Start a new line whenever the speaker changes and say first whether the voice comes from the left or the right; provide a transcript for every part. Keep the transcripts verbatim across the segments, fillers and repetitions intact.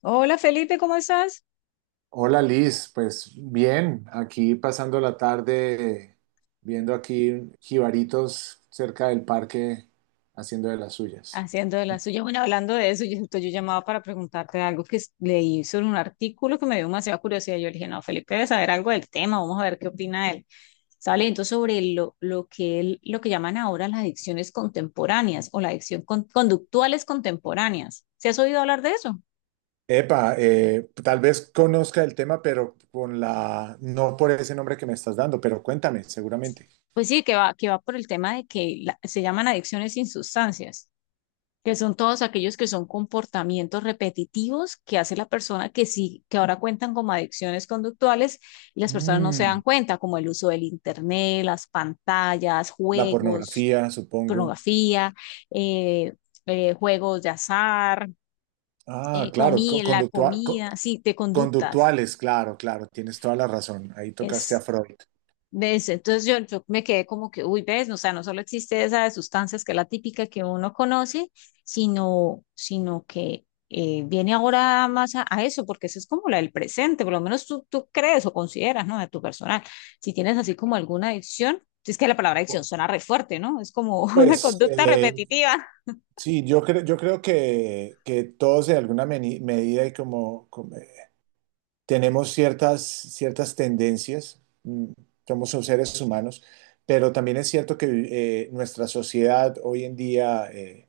left: Hola Felipe, ¿cómo estás?
right: Hola Liz, pues bien, aquí pasando la tarde viendo aquí jibaritos cerca del parque haciendo de las suyas.
left: Haciendo de la suya. Bueno, hablando de eso, yo, justo yo llamaba para preguntarte algo que s- leí sobre un artículo que me dio demasiada curiosidad. Yo le dije, no, Felipe debe saber algo del tema, vamos a ver qué opina él. Estaba leyendo sobre lo, lo que él- lo que llaman ahora las adicciones contemporáneas o la adicción con- conductuales contemporáneas. ¿Se has oído hablar de eso?
right: Epa, eh, tal vez conozca el tema, pero con la, no por ese nombre que me estás dando, pero cuéntame, seguramente.
left: Pues sí, que va, que va por el tema de que la- se llaman adicciones sin sustancias. Que son todos aquellos que son comportamientos repetitivos que hace la persona que sí, que ahora cuentan como adicciones conductuales y las personas no se
right: Mm,
left: dan cuenta, como el uso del internet, las pantallas,
right: la
left: juegos,
right: pornografía, supongo.
left: pornografía, eh, eh, juegos de azar,
right: Ah,
left: eh,
right: claro,
left: comida,
right: co-
left: la
right: conductua- co-
left: comida, sí, de conductas.
right: conductuales, claro, claro, tienes toda la razón. Ahí tocaste a
left: Es
right: Freud.
left: ¿Ves? Entonces yo, yo me quedé como que, uy, ves, o sea, no solo existe esa de sustancias que es la típica que uno conoce, sino, sino que eh, viene ahora más a, a eso, porque eso es como la del presente, por lo menos tú, tú crees o consideras, ¿no? De tu personal. Si tienes así como alguna adicción, si es que la palabra adicción suena re fuerte, ¿no? Es como una
right: Pues,
left: conducta
right: eh,
left: repetitiva.
right: Sí, yo creo, yo creo que, que todos en alguna meni- medida y como, como, eh, tenemos ciertas, ciertas tendencias, mm, somos seres humanos, pero también es cierto que eh, nuestra sociedad hoy en día eh,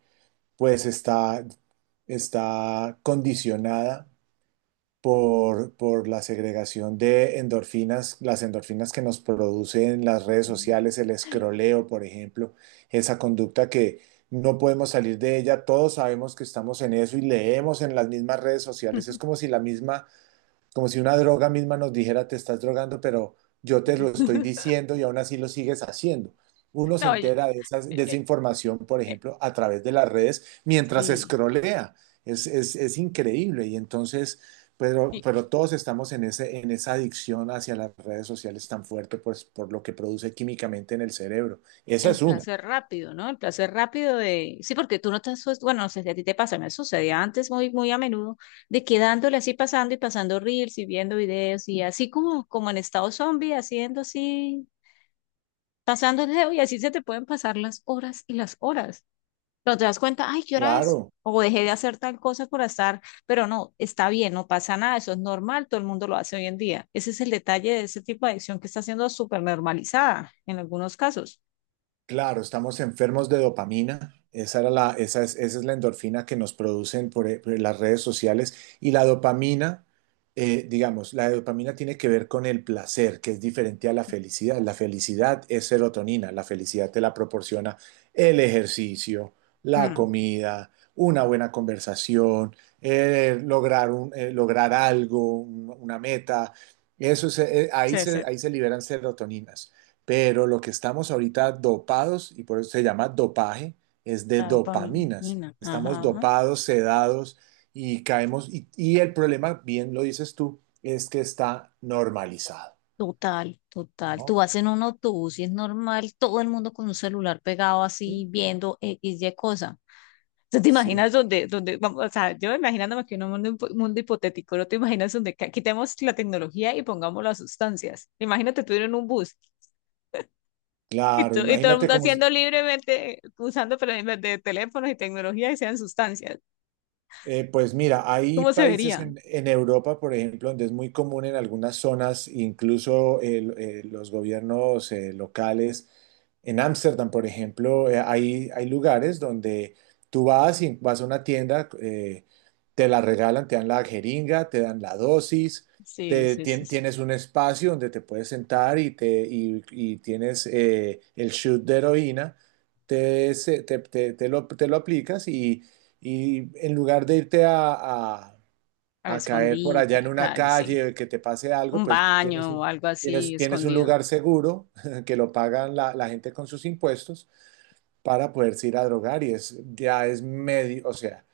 right: pues está, está condicionada por, por la segregación de endorfinas, las endorfinas que nos producen las redes
left: Ujú.
right: sociales, el escroleo, por ejemplo, esa conducta que no podemos salir de ella. Todos sabemos que estamos en eso y leemos en las mismas redes sociales. Es como si la misma, como si una droga misma nos dijera te estás drogando, pero yo te lo estoy diciendo y aún así lo sigues haciendo. Uno se
left: No, y-
right: entera de, esas-
left: eh,
right: de esa
left: eh,
right: información, por
left: eh,
right: ejemplo, a través de las redes mientras
left: sí.
right: escrolea. Es, es- es increíble y entonces, pero, pero todos estamos en ese, en esa adicción hacia las redes sociales tan fuerte pues, por lo que produce químicamente en el cerebro. Esa
left: El
right: es una.
left: placer rápido, ¿no? El placer rápido de... Sí, porque tú no te asustas, bueno, no sé si a ti te pasa, me sucedía antes muy, muy a menudo, de quedándole así pasando y pasando reels y viendo videos y así como, como en estado zombie, haciendo así, pasando el dedo y así se te pueden pasar las horas y las horas. Pero te das cuenta, ay, ¿qué hora es?
right: Claro.
left: O dejé de hacer tal cosa por estar, pero no, está bien, no pasa nada, eso es normal, todo el mundo lo hace hoy en día. Ese es el detalle de ese tipo de adicción que está siendo súper normalizada en algunos casos.
right: Claro, estamos enfermos de dopamina. Esa era la, esa es, Esa es la endorfina que nos producen por, eh, por las redes sociales. Y la dopamina, eh, digamos, la dopamina tiene que ver con el placer, que es diferente a la felicidad. La felicidad es serotonina. La felicidad te la proporciona el ejercicio, la
left: Mm,
right: comida, una buena conversación, eh, lograr un- eh, lograr algo, un- una meta. Eso se- eh, ahí
left: sí, sí.
right: se, ahí se liberan serotoninas. Pero lo que estamos ahorita dopados, y por eso se llama dopaje, es de
left: La
right: dopaminas.
left: dopamina,
right: Estamos
left: ajá.
right: dopados, sedados y caemos. Y, y el problema, bien lo dices tú, es que está normalizado,
left: Total, total. Tú
right: ¿no?
left: vas en un autobús y es normal todo el mundo con un celular pegado así
right: Sí,
left: viendo X, Y cosa. ¿Tú te
right: sí.
left: imaginas donde, donde, vamos, o sea, yo imaginándome que en un mundo, hipo- mundo hipotético, ¿no te imaginas donde ca- quitemos la tecnología y pongamos las sustancias? Imagínate tú ir en un bus y,
right: Claro,
left: to- y todo el
right: imagínate
left: mundo
right: cómo...
left: haciendo libremente, usando pero en vez de teléfonos y tecnología y sean sustancias.
right: Eh, pues mira, hay
left: ¿Cómo se
right: países
left: vería?
right: en, en Europa, por ejemplo, donde es muy común en algunas zonas, incluso el- eh, los gobiernos eh, locales, en Ámsterdam, por ejemplo. Eh, hay, hay lugares donde tú vas y vas a una tienda. Eh, te la regalan, te dan la jeringa, te dan la dosis,
left: Sí,
right: te,
left: sí, eso.
right: tien- tienes un espacio donde te puedes sentar y te, y, y tienes eh, el shoot de heroína, te, se- te, te, te lo, te lo aplicas y en lugar de irte a, a-
left: A la
right: a caer por
left: escondite,
right: allá
left: a
right: en
left: la
right: una
left: calle, sí.
right: calle, que te pase algo,
left: Un
right: pues tienes
left: baño
right: un,
left: o algo así
right: tienes, tienes un
left: escondido.
right: lugar seguro que lo pagan la, la gente con sus impuestos para poderse ir a drogar y es, ya es medio, o sea,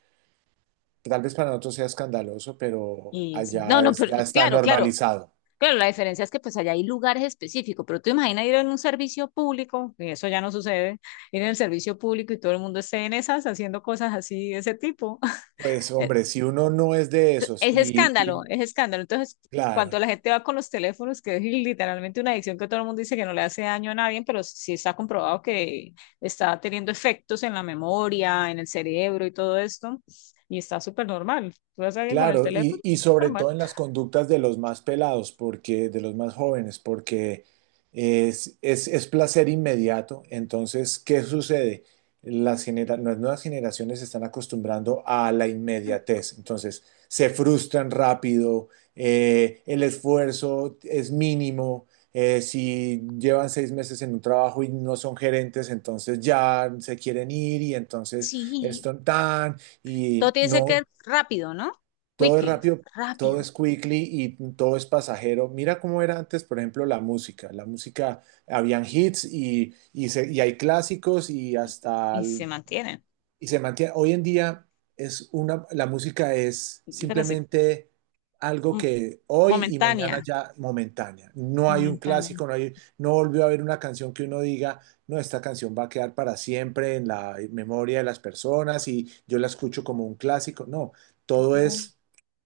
right: tal vez para nosotros sea escandaloso, pero
left: Y sí. No,
right: allá
left: no,
right: es,
left: pero
right: ya está
left: claro, claro,
right: normalizado.
left: claro, la diferencia es que pues allá hay lugares específicos, pero tú imaginas ir en un servicio público, y eso ya no sucede, ir en el servicio público y todo el mundo esté en esas haciendo cosas así de ese tipo.
right: Pues hombre, si uno no es de esos
left: Es
right: y
left: escándalo,
right: y-
left: es escándalo. Entonces, cuando
right: claro.
left: la gente va con los teléfonos, que es literalmente una adicción que todo el mundo dice que no le hace daño a nadie, pero sí está comprobado que está teniendo efectos en la memoria, en el cerebro y todo esto, y está súper normal. Tú vas a alguien con el
right: Claro, y,
left: teléfono,
right: y sobre
left: normal.
right: todo en las conductas de los más pelados, porque de los más jóvenes, porque es, es, es placer inmediato. Entonces, ¿qué sucede? Las, genera- las nuevas generaciones se están acostumbrando a la inmediatez. Entonces, se frustran rápido, eh, el esfuerzo es mínimo. Eh, si llevan seis meses en un trabajo y no son gerentes, entonces ya se quieren ir y entonces
left: Sí,
right: esto tan
left: todo
right: y
left: tiene que
right: no,
left: ser rápido, ¿no?
right: todo es
left: Quickly,
right: rápido, todo
left: rápido.
right: es quickly y todo es pasajero. Mira cómo era antes, por ejemplo, la música. La música, habían hits y, y, se- y hay clásicos y hasta
left: Y se mantiene.
right: y se mantiene. Hoy en día es una, la música es
left: Pero sí,
right: simplemente algo
left: mo-
right: que hoy y
left: momentánea,
right: mañana ya momentánea. No hay un
left: momentánea.
right: clásico, no hay, no volvió a haber una canción que uno diga, no, esta canción va a quedar para siempre en la memoria de las personas y yo la escucho como un clásico. No, todo
left: No,
right: es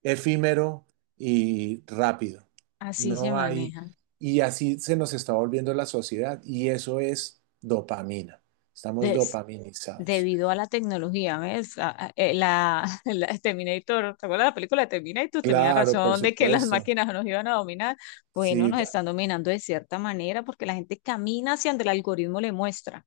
right: efímero y rápido.
left: así se
right: No hay,
left: maneja.
right: y así se nos está volviendo la sociedad y eso es dopamina. Estamos dopaminizados.
left: Debido a la tecnología, ¿ves? A- a- eh, La, la Terminator, ¿te acuerdas de la película de Terminator? Tenía
right: Claro, por
left: razón de que las
right: supuesto.
left: máquinas nos iban a dominar. Bueno,
right: Sí,
left: nos
right: da-
left: están dominando de cierta manera porque la gente camina hacia donde el algoritmo le muestra.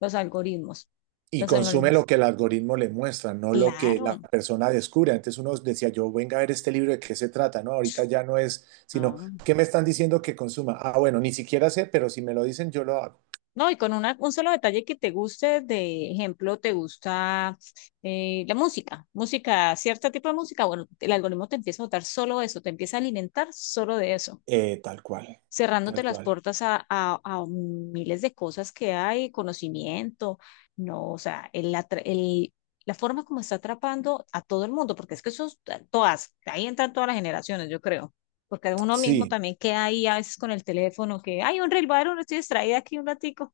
left: Los algoritmos.
right: y
left: Los
right: consume lo
left: algoritmos.
right: que el algoritmo le muestra, no lo que la
left: Claro.
right: persona descubre. Antes uno decía, yo venga a ver este libro de qué se trata, ¿no? Ahorita ya no es, sino,
left: No,
right: ¿qué me están diciendo que consuma? Ah, bueno, ni siquiera sé, pero si me lo dicen, yo lo hago.
left: no, y con una, un solo detalle que te guste, de ejemplo, te gusta eh, la música, música, cierto tipo de música, bueno, el algoritmo te empieza a votar solo eso, te empieza a alimentar solo de eso.
right: Eh, tal cual,
left: Cerrándote
right: tal
left: las
right: cual.
left: puertas a, a- a miles de cosas que hay, conocimiento, no, o sea, el, atra- el- la forma como está atrapando a todo el mundo, porque es que eso, todas, ahí entran todas las generaciones, yo creo, porque uno mismo
right: Sí.
left: también queda ahí a veces con el teléfono, que hay un reel varón, estoy distraída aquí un ratico,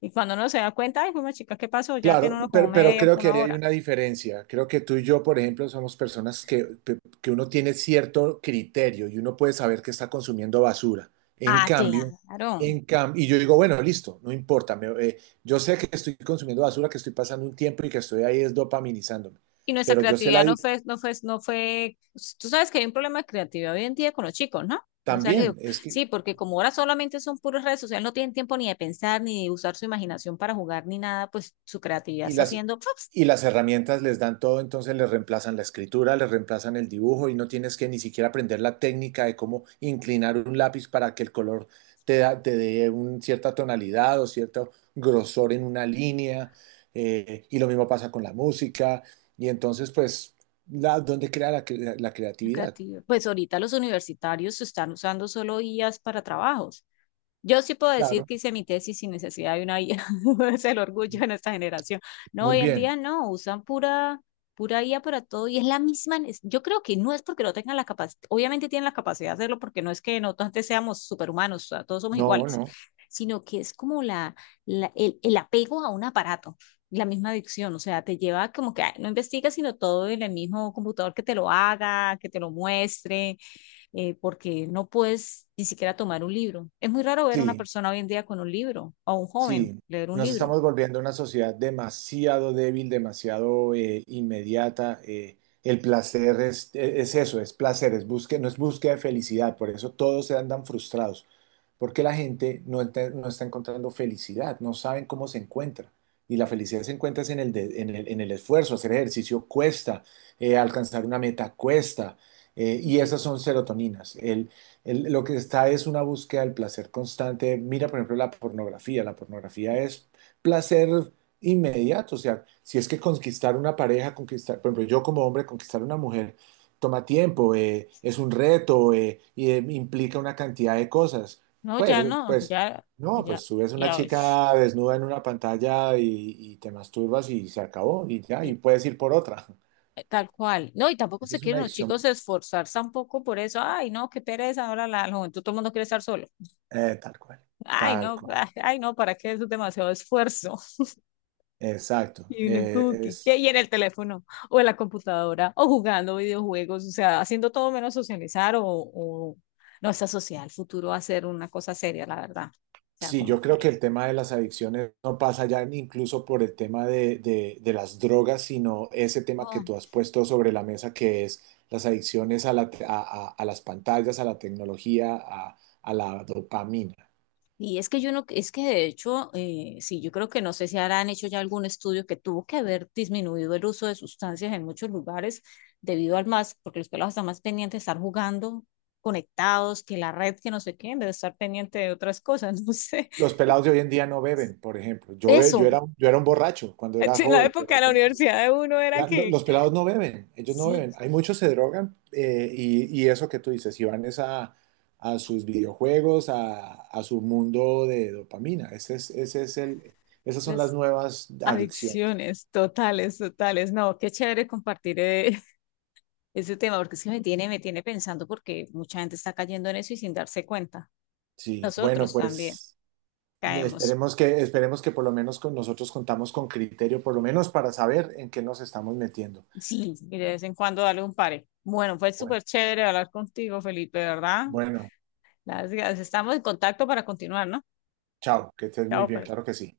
left: y cuando uno se da cuenta, ay, fue una chica, ¿qué pasó? Ya
right: Claro,
left: tiene uno como
right: pero, pero
left: media,
right: creo que
left: una
right: ahí hay
left: hora.
right: una diferencia. Creo que tú y yo, por ejemplo, somos personas que, que- que uno tiene cierto criterio y uno puede saber que está consumiendo basura. En
left: Ah,
right: cambio,
left: claro.
right: en cam- y yo digo, bueno, listo, no importa. Me- eh, yo sé que estoy consumiendo basura, que estoy pasando un tiempo y que estoy ahí es dopaminizándome.
left: Y nuestra
right: Pero yo sé la...
left: creatividad no
right: di-
left: fue, no fue, no fue, pues, tú sabes que hay un problema de creatividad hoy en día con los chicos, ¿no? No sé, les digo,
right: También, es que
left: sí, porque como ahora solamente son puras redes sociales, no tienen tiempo ni de pensar, ni de usar su imaginación para jugar, ni nada, pues su creatividad
right: Y
left: está
right: las,
left: haciendo, pues,
right: y las herramientas les dan todo, entonces les reemplazan la escritura, les reemplazan el dibujo y no tienes que ni siquiera aprender la técnica de cómo inclinar un lápiz para que el color te, da- te dé una cierta tonalidad o cierto grosor en una línea. Eh, y lo mismo pasa con la música. Y entonces, pues, la, ¿dónde crea la, cre- la creatividad?
left: creatividad. Pues ahorita los universitarios están usando solo guías para trabajos. Yo sí puedo decir
right: Claro,
left: que hice mi tesis sin necesidad de una guía. Es el orgullo de nuestra generación. No,
right: muy
left: hoy en
right: bien.
left: día no, usan pura, pura guía para todo y es la misma. nes- Yo creo que no es porque no tengan la capacidad, obviamente tienen la capacidad de hacerlo porque no es que nosotros antes seamos superhumanos, o sea, todos somos
right: No,
left: iguales,
right: no.
left: sino que es como la, la- el, el apego a un aparato, la misma adicción, o sea, te lleva como que ay, no investigas, sino todo en el mismo computador que te lo haga, que te lo muestre eh, porque no puedes ni siquiera tomar un libro. Es muy raro ver a una
right: Sí.
left: persona hoy en día con un libro, o a un joven
right: Sí,
left: leer un
right: nos
left: libro.
right: estamos volviendo una sociedad demasiado débil, demasiado eh, inmediata. eh, el placer es, e, es eso, es placer, es búsqueda, no es búsqueda de felicidad. Por eso todos se andan frustrados, porque la gente no, ente- no está encontrando felicidad, no saben cómo se encuentra. Y la felicidad se encuentra es en el, de- en el, en el esfuerzo. Hacer ejercicio cuesta, eh, alcanzar una meta cuesta, eh, y
left: Y,
right: esas son serotoninas. El- lo que está es una búsqueda del placer constante. Mira, por ejemplo, la pornografía. La pornografía es placer inmediato. O sea, si es que conquistar una pareja, conquistar, por ejemplo, yo como hombre, conquistar una mujer toma tiempo, eh, es un reto eh, y eh, implica una cantidad de cosas.
left: no,
right: Pues,
left: ya no,
right: pues,
left: ya,
right: no,
left: ya,
right: Pues tú ves una
left: ya, es-
right: chica desnuda en una pantalla y, y te masturbas y se acabó y ya,
left: y-
right: y puedes ir por otra.
left: eh, tal cual. No, y tampoco
right: Eso
left: se
right: es una
left: quieren los
right: adicción.
left: chicos esforzar tampoco por eso. Ay, no, qué pereza, ahora la, la juventud, todo el mundo quiere estar solo.
right: Eh, tal cual,
left: Ay,
right: tal
left: no,
right: cual.
left: ay, ay, no, ¿para qué? Eso es demasiado esfuerzo.
right: Exacto.
left: Y uno es
right: Eh,
left: como que,
right: es
left: ¿qué? Y en el teléfono, o en la computadora, o jugando videojuegos, o sea, haciendo todo menos socializar, o, o no está social, el futuro va a ser una cosa seria, la verdad. O sea,
right: Sí,
left: como
right: yo creo que
left: que.
right: el tema de las adicciones no pasa ya ni incluso por el tema de, de- de las drogas, sino ese tema que
left: Oh.
right: tú has puesto sobre la mesa, que es las adicciones a, la te- a- a- a las pantallas, a la tecnología, a, a la dopamina.
left: Y es que yo no, es que de hecho, eh, sí, yo creo que no sé si habrán hecho ya algún estudio que tuvo que haber disminuido el uso de sustancias en muchos lugares debido al más, porque los pelados están más pendientes de estar jugando, conectados, que la red, que no sé qué, en vez de estar pendiente de otras cosas, no sé.
right: Los pelados de hoy en día no beben, por ejemplo. Yo, be- yo
left: Eso.
right: era, yo era un borracho cuando era
left: Sí, en la
right: joven, pero
left: época de la
right: ya-
left: universidad de uno era
right: Ya, lo-
left: que
right: los pelados no beben, ellos no
left: sí,
right: beben. Hay muchos se drogan eh, y, y eso que tú dices, y van es a, a sus videojuegos, a, a su mundo de dopamina. Ese es, ese es el, esas son las
left: las
right: nuevas adicciones.
left: adicciones totales, totales. No, qué chévere compartir eh, ese tema, porque es que me tiene, me tiene pensando porque mucha gente está cayendo en eso y sin darse cuenta.
right: Sí, bueno,
left: Nosotros también
right: pues
left: caemos.
right: esperemos que, esperemos que por lo menos con nosotros contamos con criterio, por lo menos para saber en qué nos estamos metiendo.
left: Sí, y de vez en cuando darle un pare. Bueno, fue
right: Bueno,
left: súper chévere hablar contigo, Felipe, ¿verdad?
right: bueno,
left: Las, estamos en contacto para continuar, ¿no?
right: chao, que estés muy
left: Chao,
right: bien,
left: pues.
right: claro que sí.